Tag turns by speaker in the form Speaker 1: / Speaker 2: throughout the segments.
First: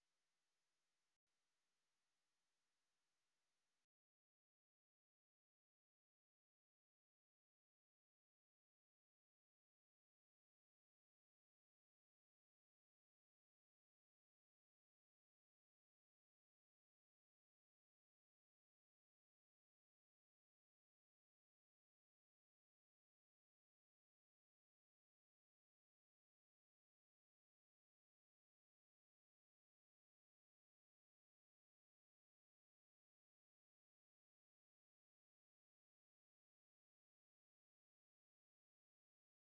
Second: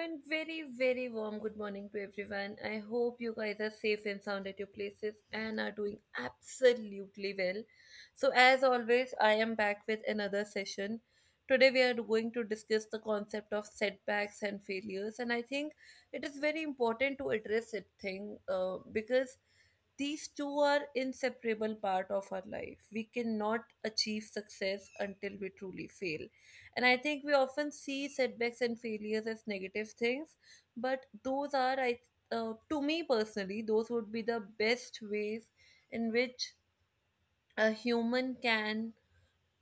Speaker 1: and very, very warm good morning to everyone. I hope you guys are safe and sound at your places and are doing absolutely well. So, as always, I am back with another session. Today, we are going to discuss the concept of setbacks and failures, and I think it is very important to address it thing because these two are inseparable part of our life. We cannot achieve success until we truly fail, and I think we often see setbacks and failures as negative things, but those are, to me personally, those would be the best ways in which a human can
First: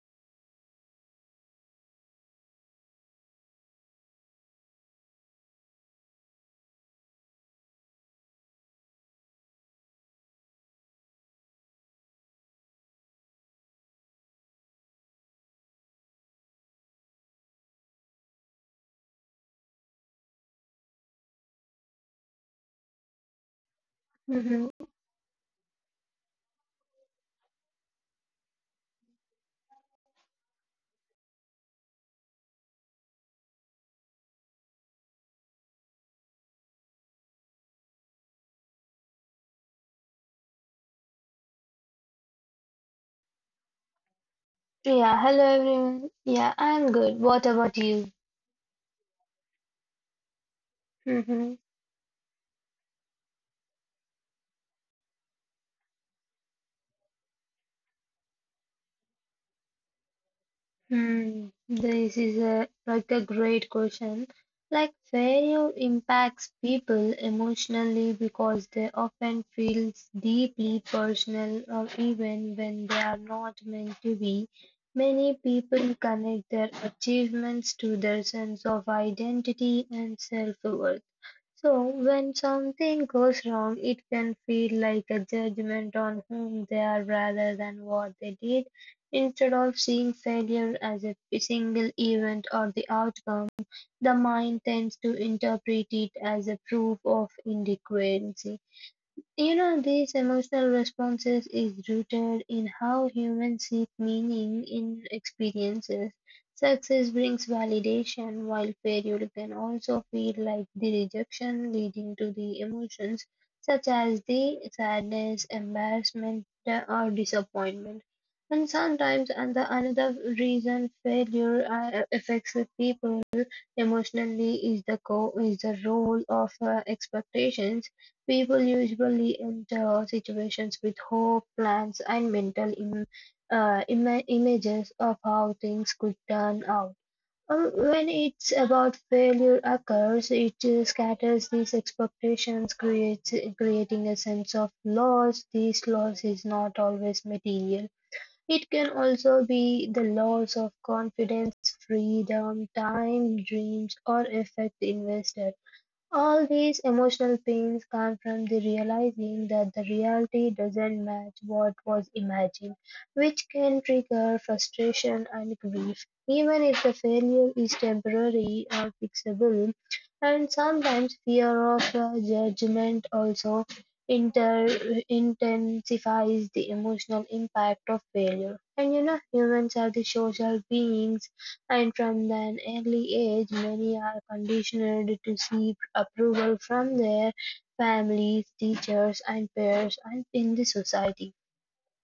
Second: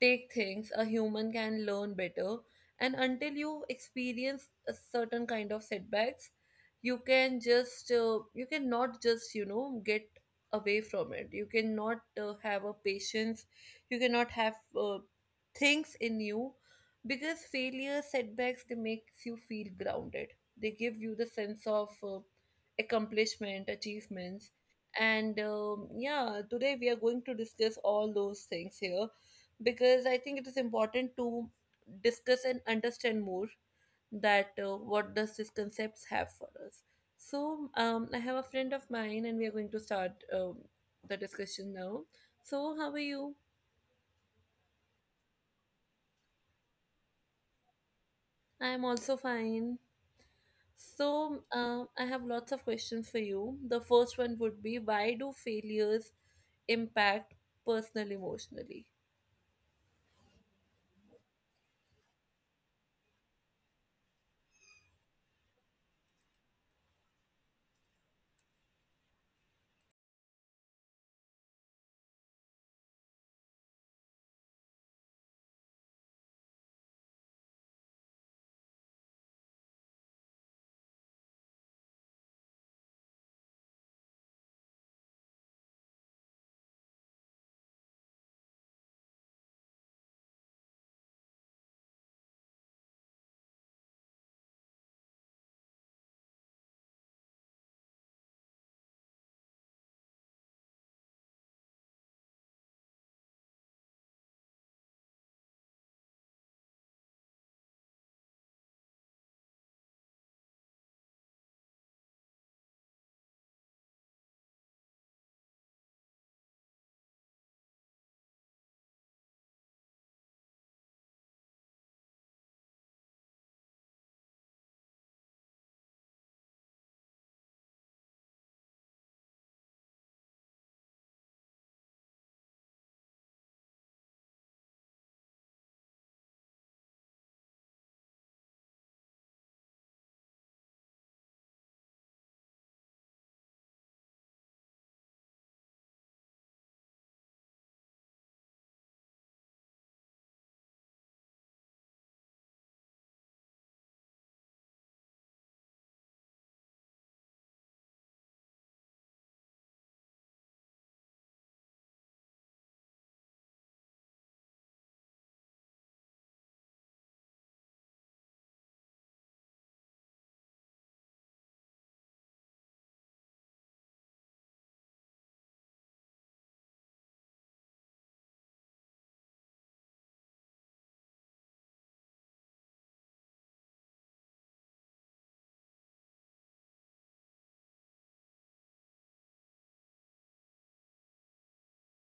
Speaker 1: take things, a human can learn better. And until you experience a certain kind of setbacks, you can just you cannot just get away from it. You cannot have a patience, you cannot have things in you, because failure setbacks they makes you feel grounded, they give you the sense of accomplishment, achievements.
Speaker 2: Mm-hmm.
Speaker 1: And yeah, today we are going to discuss all those things here, because I think it is important to discuss and understand more that what does these concepts have for us. So I have a friend of mine, and we are going to start the discussion now. So how are you?
Speaker 2: Yeah, hello everyone. Yeah, I'm good. What about you?
Speaker 1: I am also fine. So
Speaker 2: Mm-hmm.
Speaker 1: I have lots of questions for you. The first one would be, why do failures impact personal emotionally?
Speaker 2: Hmm. This is a like a great question. Like, failure impacts people emotionally because they often feels deeply personal or even when they are not meant to be. Many people connect their achievements to their sense of identity and self-worth. So, when something goes wrong, it can feel like a judgment on whom they are rather than what they did. Instead of seeing failure as a single event or the outcome, the mind tends to interpret it as a proof of inadequacy. You know, these emotional responses is rooted in how humans seek meaning in experiences. Success brings validation, while failure can also feel like the rejection, leading to the emotions such as the sadness, embarrassment, or disappointment. And sometimes, and the another reason failure affects the people emotionally is the role of expectations. People usually enter situations with hope, plans, and mental images of how things could turn out. When it's about failure occurs, it scatters these expectations, creates creating a sense of loss. This loss is not always material. It can also be the loss of confidence, freedom, time, dreams, or effect invested. All these emotional pains come from the realizing that the reality doesn't match what was imagined, which can trigger frustration and grief, even if the failure is temporary or fixable. And sometimes fear of judgment also inter- intensifies the emotional impact of failure. And you know, humans are the social beings and from an early age many are conditioned to seek approval from their families, teachers and peers and in the society.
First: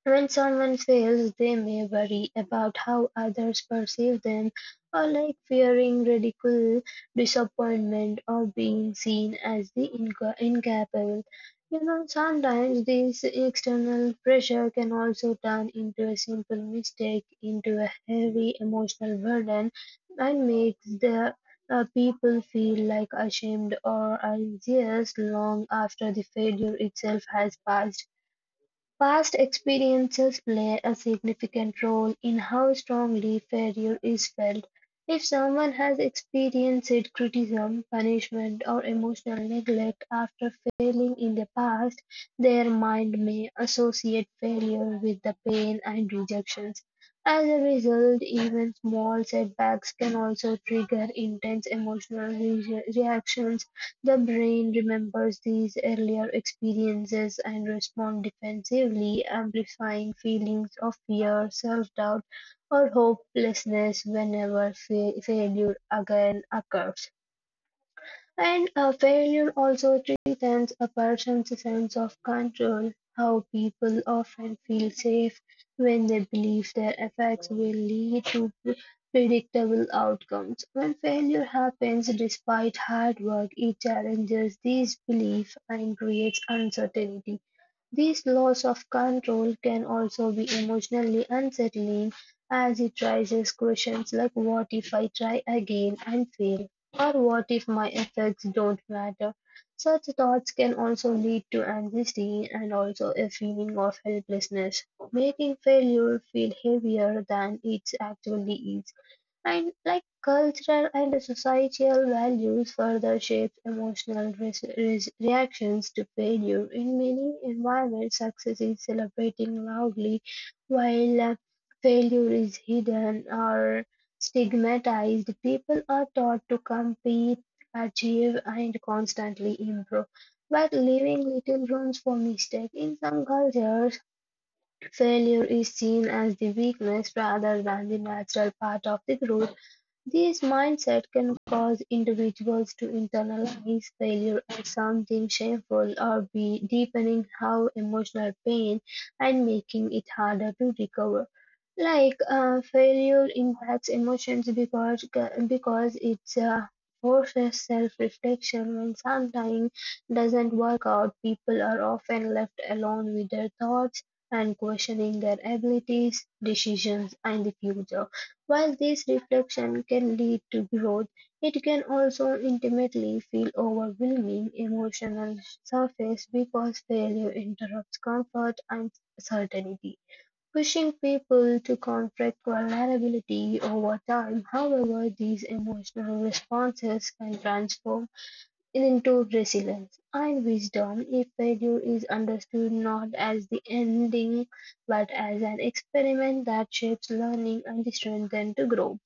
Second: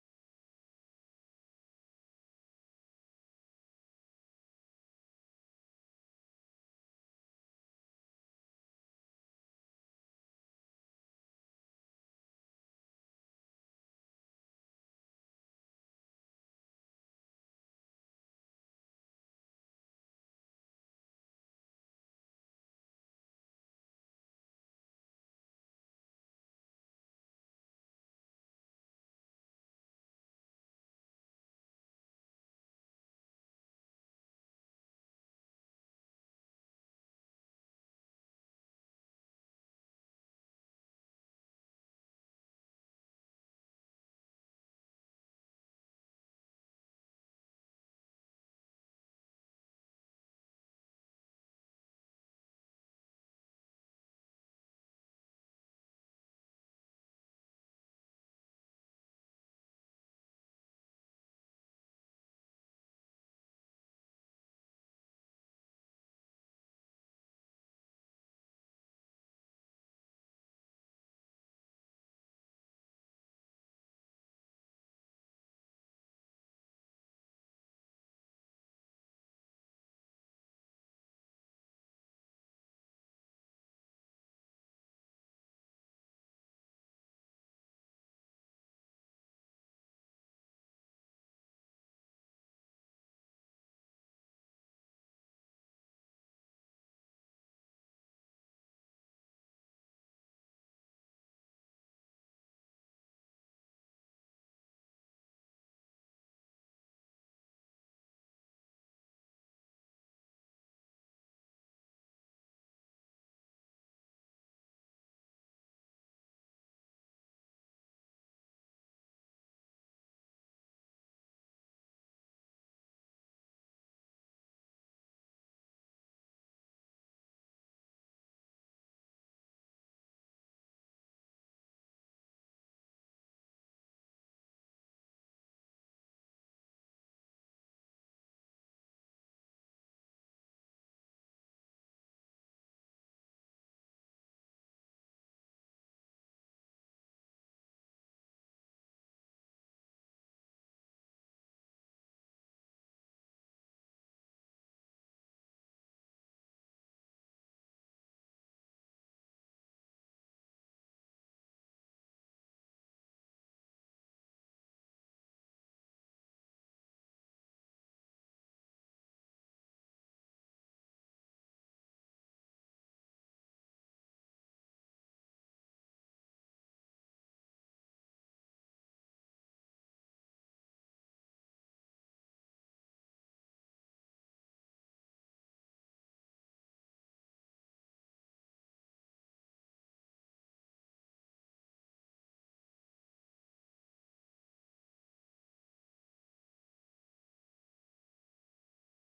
Speaker 2: When someone fails, they may worry about how others perceive them, or like fearing ridicule, disappointment, or being seen as the incapable. You know, sometimes this external pressure can also turn into a simple mistake, into a heavy emotional burden, and makes the people feel like ashamed or anxious long after the failure itself has passed. Past experiences play a significant role in how strongly failure is felt. If someone has experienced criticism, punishment, or emotional neglect after failing in the past, their mind may associate failure with the pain and rejections. As a result, even small setbacks can also trigger intense emotional reactions. The brain remembers these earlier experiences and responds defensively, amplifying feelings of fear, self-doubt, or hopelessness whenever failure again occurs. And a failure also threatens a person's sense of control. How people often feel safe when they believe their efforts will lead to predictable outcomes. When failure happens despite hard work, it challenges these beliefs and creates uncertainty. This loss of control can also be emotionally unsettling, as it raises questions like what if I try again and fail, or what if my efforts don't matter. Such thoughts can also lead to anxiety and also a feeling of helplessness, making failure feel heavier than it actually is. And like, cultural and societal values further shapes emotional reactions to failure. In many environments success is celebrated loudly, while failure is hidden or stigmatized. People are taught to compete, achieve and constantly improve, but leaving little room for mistake. In some cultures failure is seen as the weakness rather than the natural part of the growth. This mindset can cause individuals to internalize failure as something shameful or be deepening how emotional pain, and making it harder to recover. Like failure impacts emotions because it forces self-reflection. When something doesn't work out, people are often left alone with their thoughts and questioning their abilities, decisions, and the future. While this reflection can lead to growth, it can also intimately feel overwhelming emotional surface, because failure interrupts comfort and certainty, pushing people to confront vulnerability over time. However, these emotional responses can transform into resilience and wisdom if failure is understood not as the ending but as an experiment that shapes learning and the strength to grow.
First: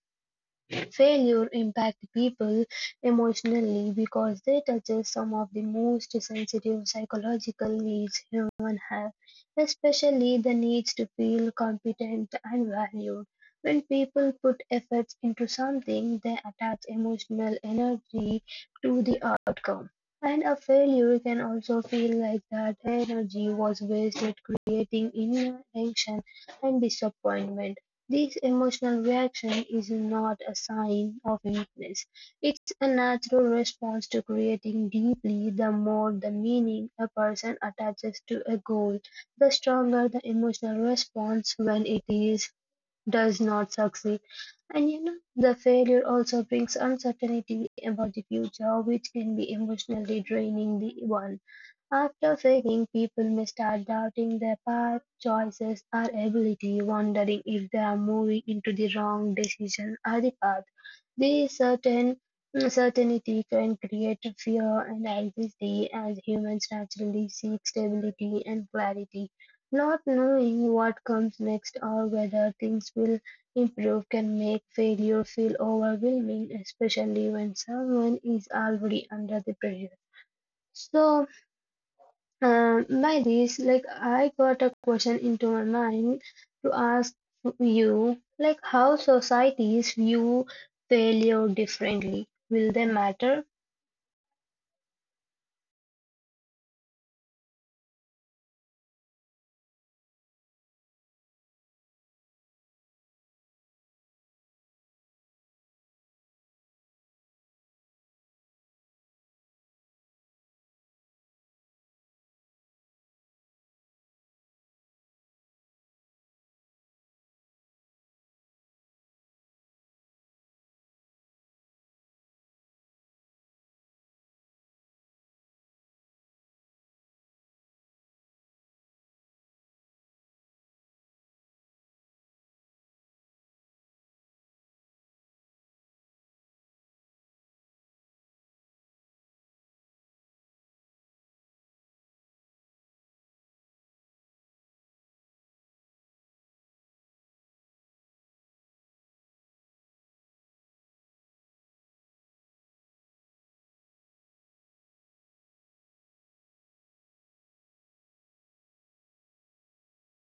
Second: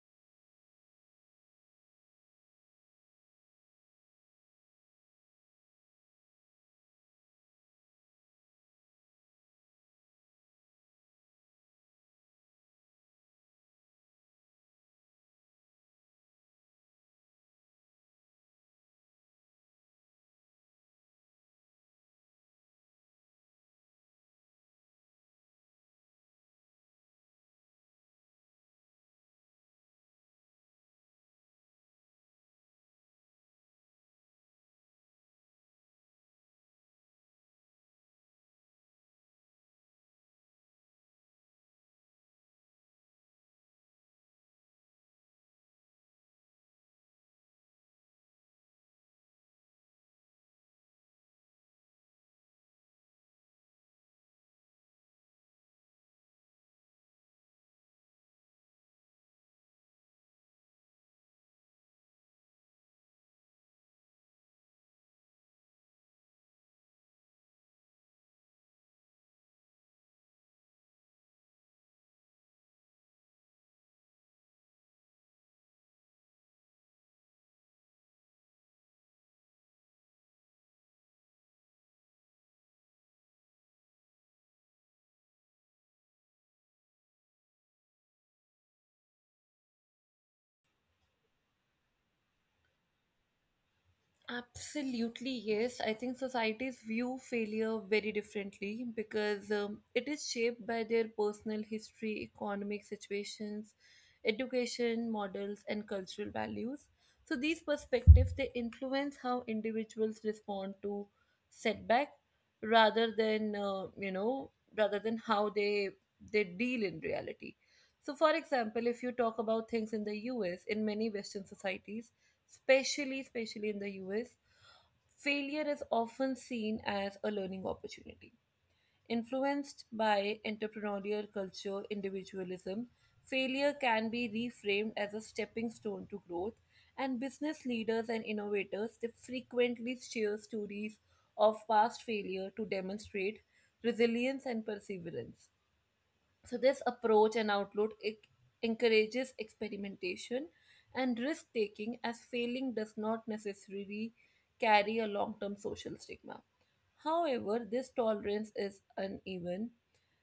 Speaker 2: Failure impacts people emotionally because they touches some of the most sensitive psychological needs humans have, especially the needs to feel competent and valued. When people put efforts into something, they attach emotional energy to the outcome. And a failure can also feel like that energy was wasted, creating inner tension and disappointment. This emotional reaction is not a sign of weakness, it's a natural response to creating deeply. The more the meaning a person attaches to a goal, the stronger the emotional response when it is does not succeed. And you know, the failure also brings uncertainty about the future, which can be emotionally draining the one. After failing, people may start doubting their path, choices, or ability, wondering if they are moving into the wrong decision or the path. This certainty can create fear and anxiety, as humans naturally seek stability and clarity. Not knowing what comes next or whether things will improve can make failure feel overwhelming, especially when someone is already under the pressure. So, by this, like, I got a question into my mind to ask you, like, how societies view failure differently. Will they matter?
Speaker 1: Absolutely, yes. I think societies view failure very differently because it is shaped by their personal history, economic situations, education models, and cultural values. So these perspectives they influence how individuals respond to setback, rather than rather than how they deal in reality. So, for example, if you talk about things in the US, in many Western societies, especially in the US, failure is often seen as a learning opportunity. Influenced by entrepreneurial culture, individualism, failure can be reframed as a stepping stone to growth, and business leaders and innovators they frequently share stories of past failure to demonstrate resilience and perseverance. So this approach and outlook it encourages experimentation and risk taking, as failing does not necessarily carry a long-term social stigma. However, this tolerance is uneven,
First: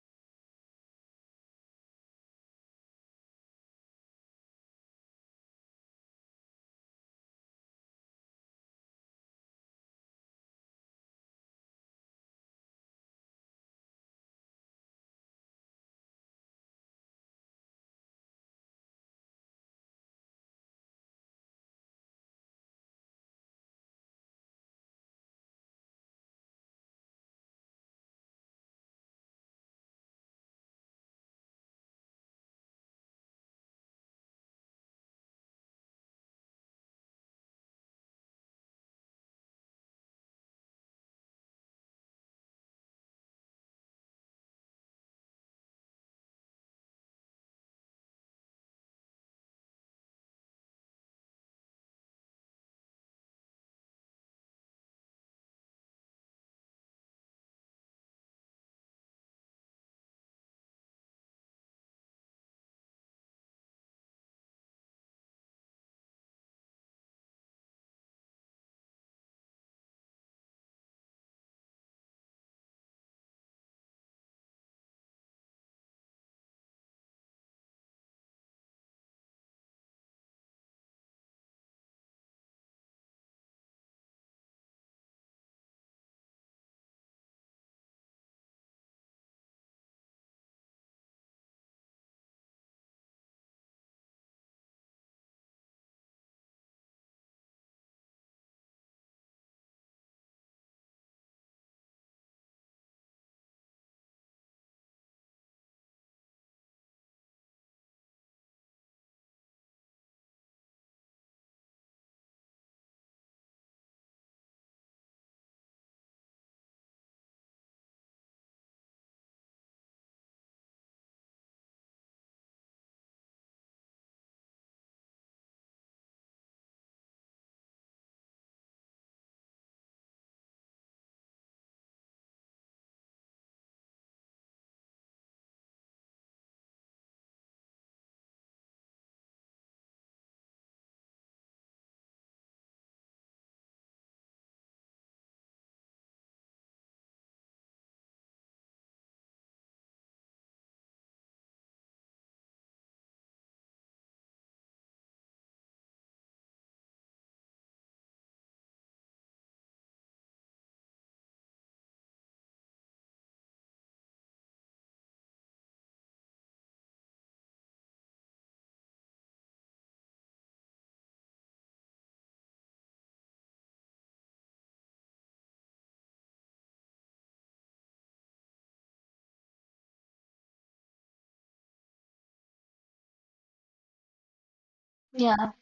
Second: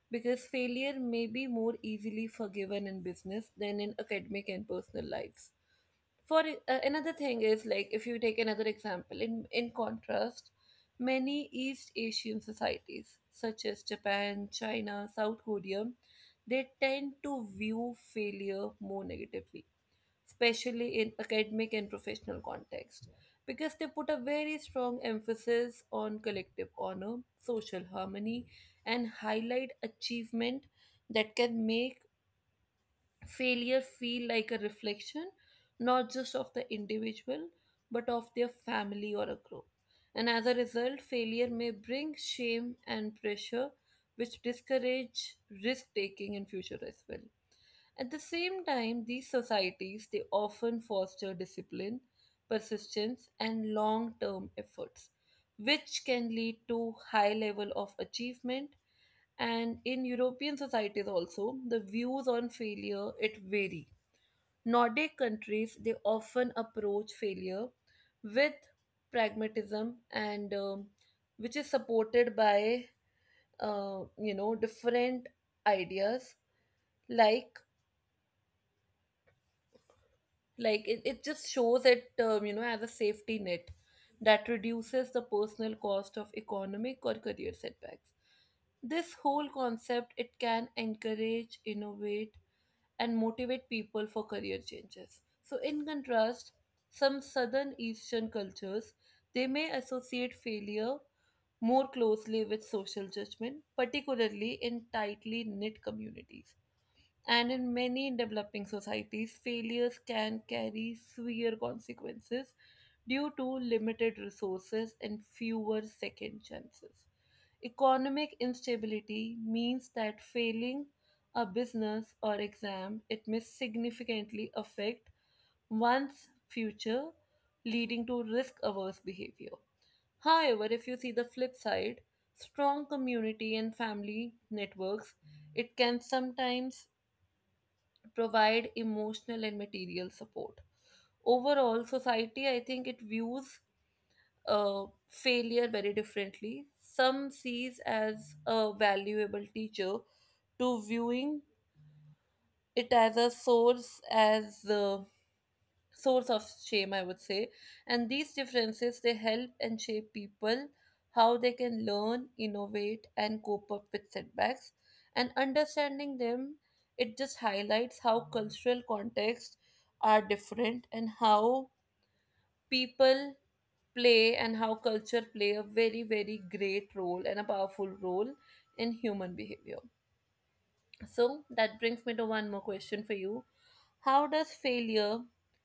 Speaker 1: because failure may be more easily forgiven in business than in academic and personal lives. For Another thing is, like, if you take another example, in contrast, many East Asian societies such as Japan, China, South Korea, they tend to view failure more negatively, especially in academic and professional context, because they put a very strong emphasis on collective honor, social harmony, and highlight achievement that can make failure feel like a reflection not just of the individual but of their family or a group. And as a result, failure may bring shame and pressure, which discourage risk taking in future as well. At the same time, these societies they often foster discipline, persistence, and long term efforts, which can lead to high level of achievement. And in European societies also, the views on failure it vary. Nordic countries they often approach failure with pragmatism and which is supported by different ideas, like like it just shows it, as a safety net that reduces the personal cost of economic or career setbacks. This whole concept it can encourage innovate and motivate people for career changes. So, in contrast, some southern eastern cultures they may associate failure more closely with social judgment, particularly in tightly knit communities. And in many developing societies, failures can carry severe consequences due to limited resources and fewer second chances. Economic instability means that failing a business or exam, it may significantly affect one's future, leading to risk averse behavior. However, if you see the flip side, strong community and family networks, it can sometimes provide emotional and material support. Overall, society, I think it views failure very differently. Some sees as a valuable teacher to viewing it as a source, as the source of shame, I would say. And these differences they help and shape people how they can learn, innovate, and cope up with setbacks. And understanding them, it just highlights how cultural contexts are different and how people play and how culture play a very great role and a powerful role in human behavior. So that brings me to one more question for you. How does failure
Speaker 2: Yeah.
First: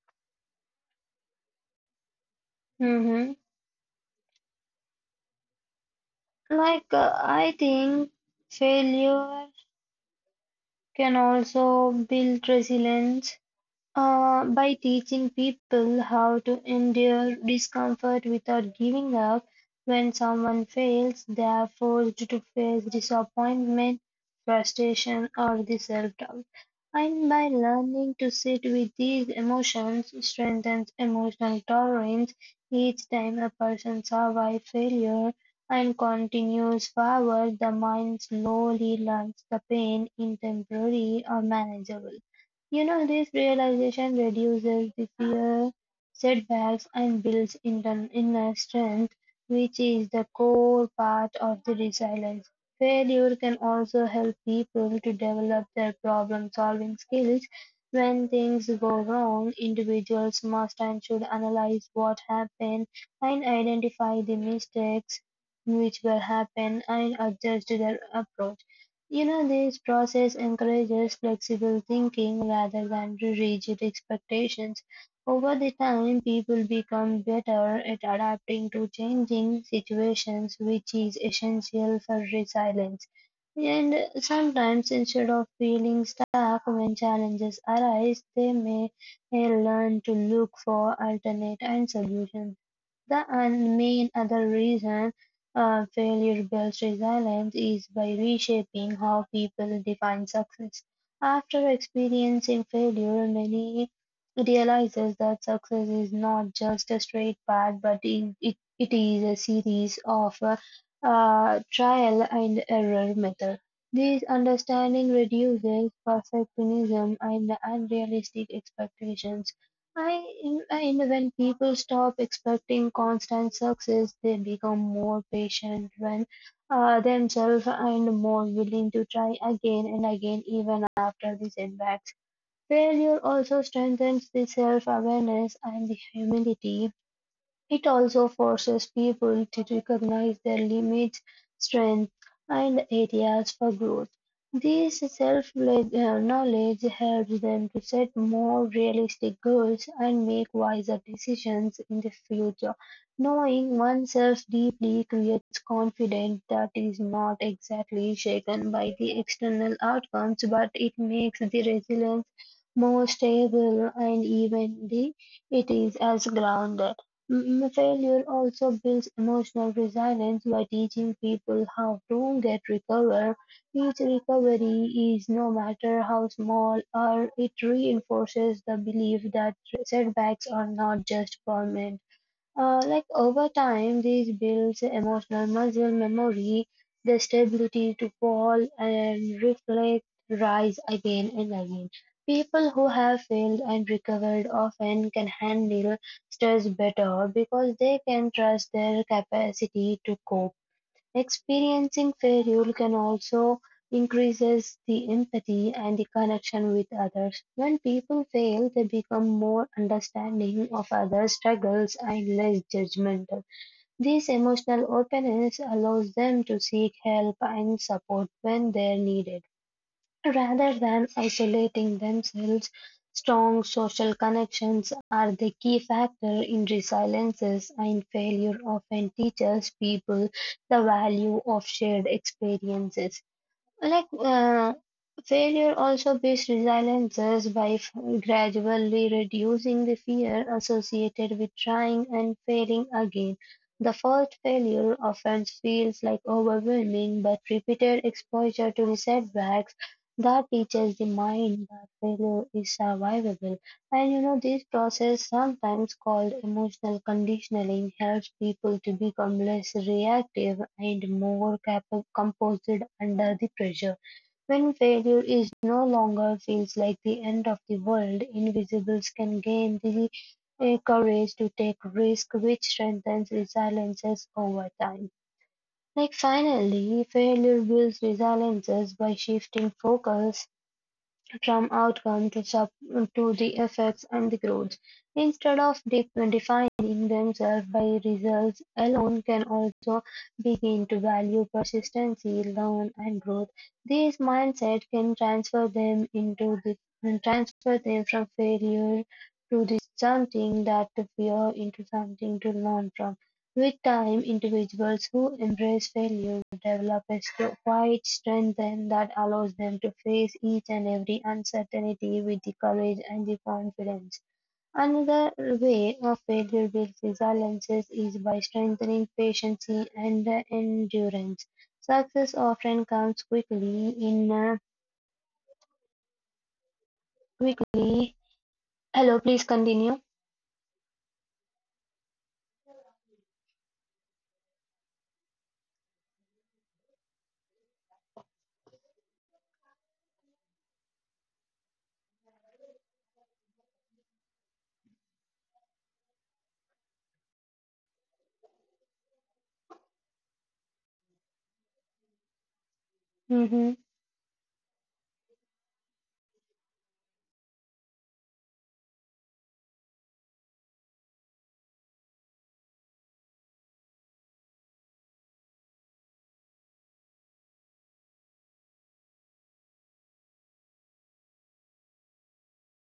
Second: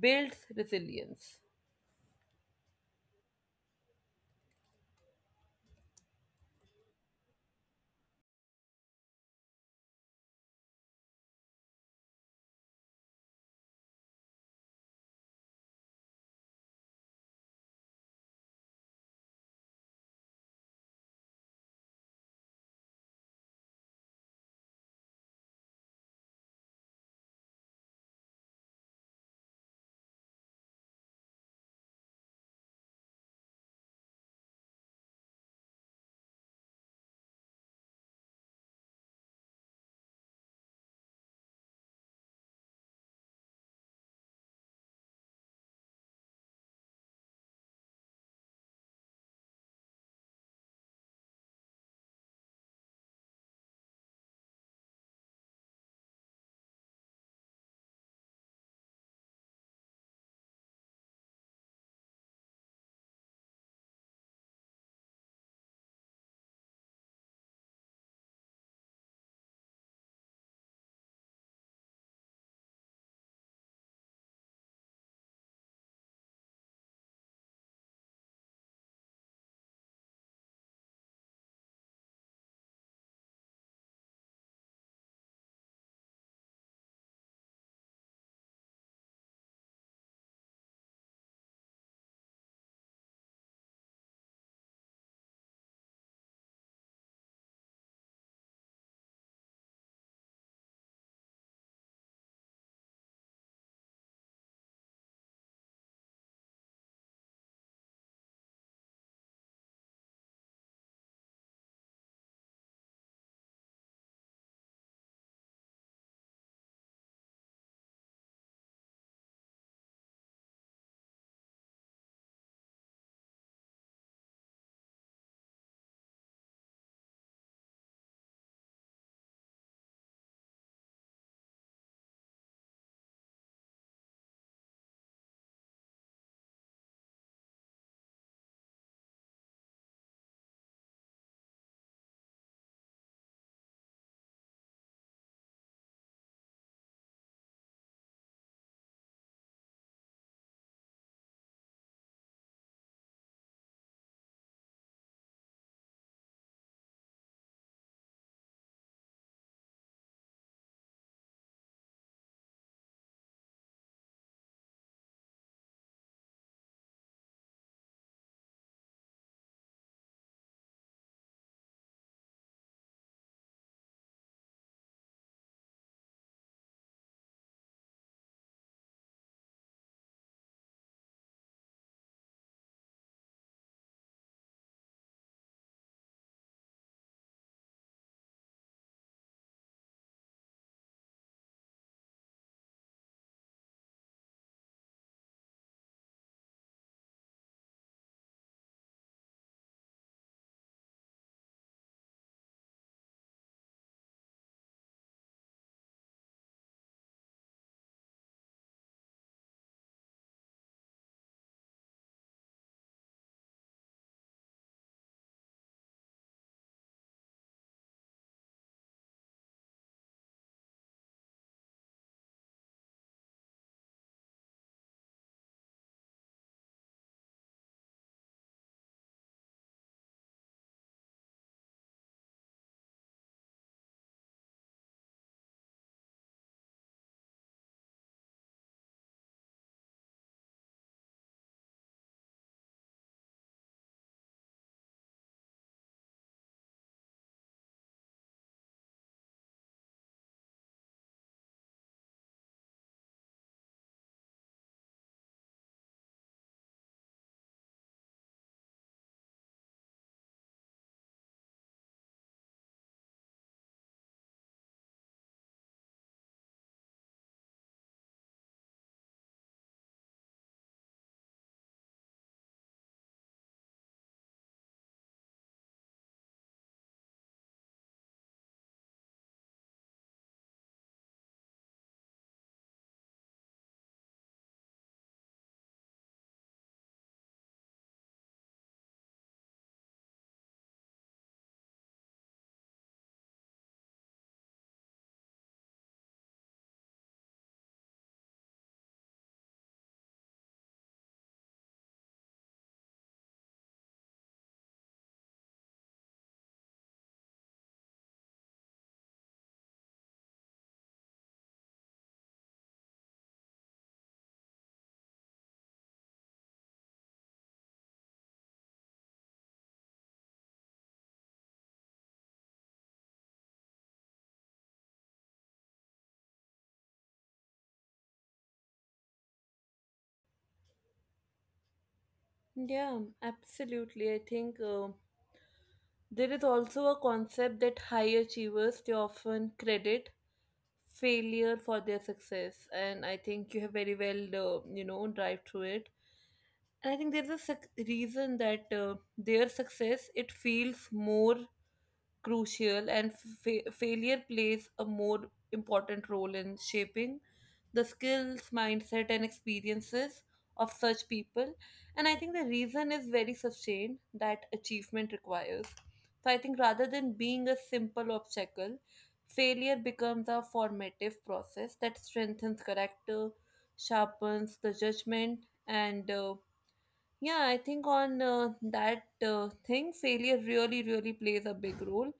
Speaker 1: build resilience?
Speaker 2: Mm-hmm. Like I think failure can also build resilience. By teaching people how to endure discomfort without giving up. When someone fails, they are forced to face disappointment, frustration, or the self doubt. And by learning to sit with these emotions, strengthens emotional tolerance. Each time a person survives failure and continues forward, the mind slowly learns the pain in temporary or manageable. You know, this realization reduces the fear, setbacks, and builds inner strength, which is the core part of the resilience. Failure can also help people to develop their problem solving skills. When things go wrong, individuals must and should analyze what happened and identify the mistakes which will happen and adjust their approach. You know, this process encourages flexible thinking rather than rigid expectations. Over the time, people become better at adapting to changing situations, which is essential for resilience. And sometimes, instead of feeling stuck when challenges arise, they may learn to look for alternate and solutions. The and main other reason failure builds resilience is by reshaping how people define success. After experiencing failure, many realizes that success is not just a straight path, but it is a series of trial and error method. This understanding reduces perfectionism and unrealistic expectations. I, and when people stop expecting constant success, they become more patient when themselves and more willing to try again and again, even after the setbacks. Failure also strengthens the self awareness and the humility. It also forces people to recognize their limits, strengths, and areas for growth. This self-knowledge helps them to set more realistic goals and make wiser decisions in the future. Knowing oneself deeply creates confidence that is not exactly shaken by the external outcomes, but it makes the resilience more stable and even the it is as grounded. Failure also builds emotional resilience by teaching people how to get recover. Each recovery is no matter how small or it reinforces the belief that setbacks are not just permanent. Like over time, these builds emotional muscle memory, the stability to fall and reflect, rise again and again. People who have failed and recovered often can handle stress better because they can trust their capacity to cope. Experiencing failure can also increases the empathy and the connection with others. When people fail, they become more understanding of others' struggles and less judgmental. This emotional openness allows them to seek help and support when they're needed. Rather than isolating themselves, strong social connections are the key factor in resiliences, and failure often teaches people the value of shared experiences. Like failure also builds resiliences by gradually reducing the fear associated with trying and failing again. The first failure often feels like overwhelming, but repeated exposure to the setbacks that teaches the mind that failure is survivable. And you know, this process, sometimes called emotional conditioning, helps people to become less reactive and more composed under the pressure. When failure is no longer feels like the end of the world, invisibles can gain the courage to take risk, which strengthens resiliences over time. Like finally, failure builds resiliences by shifting focus from outcome to, to the effects and the growth. Instead of defining themselves by results alone, can also begin to value persistency, learn, and growth. This mindset can transfer them into the and transfer them from failure to the something that to fear into something to learn from. With time, individuals who embrace failure develop a quiet strength then that allows them to face each and every uncertainty with the courage and the confidence. Another way of failure builds resiliences is by strengthening patience and endurance. Success often comes quickly in quickly. Hello, please continue.
Speaker 1: Yeah, absolutely, I think there is also a concept that high achievers they often credit failure for their success, and I think you have very well drive through it. And I think there's a reason that their success it feels more crucial, and
Speaker 2: Mhm.
Speaker 1: failure plays a more important role in shaping the skills, mindset, and experiences of such people. And I think the reason is very sustained, that achievement requires. So I think rather than being a simple obstacle, failure becomes a formative process that strengthens character, sharpens the judgment, and yeah, I think on that thing, failure really, really plays a big role.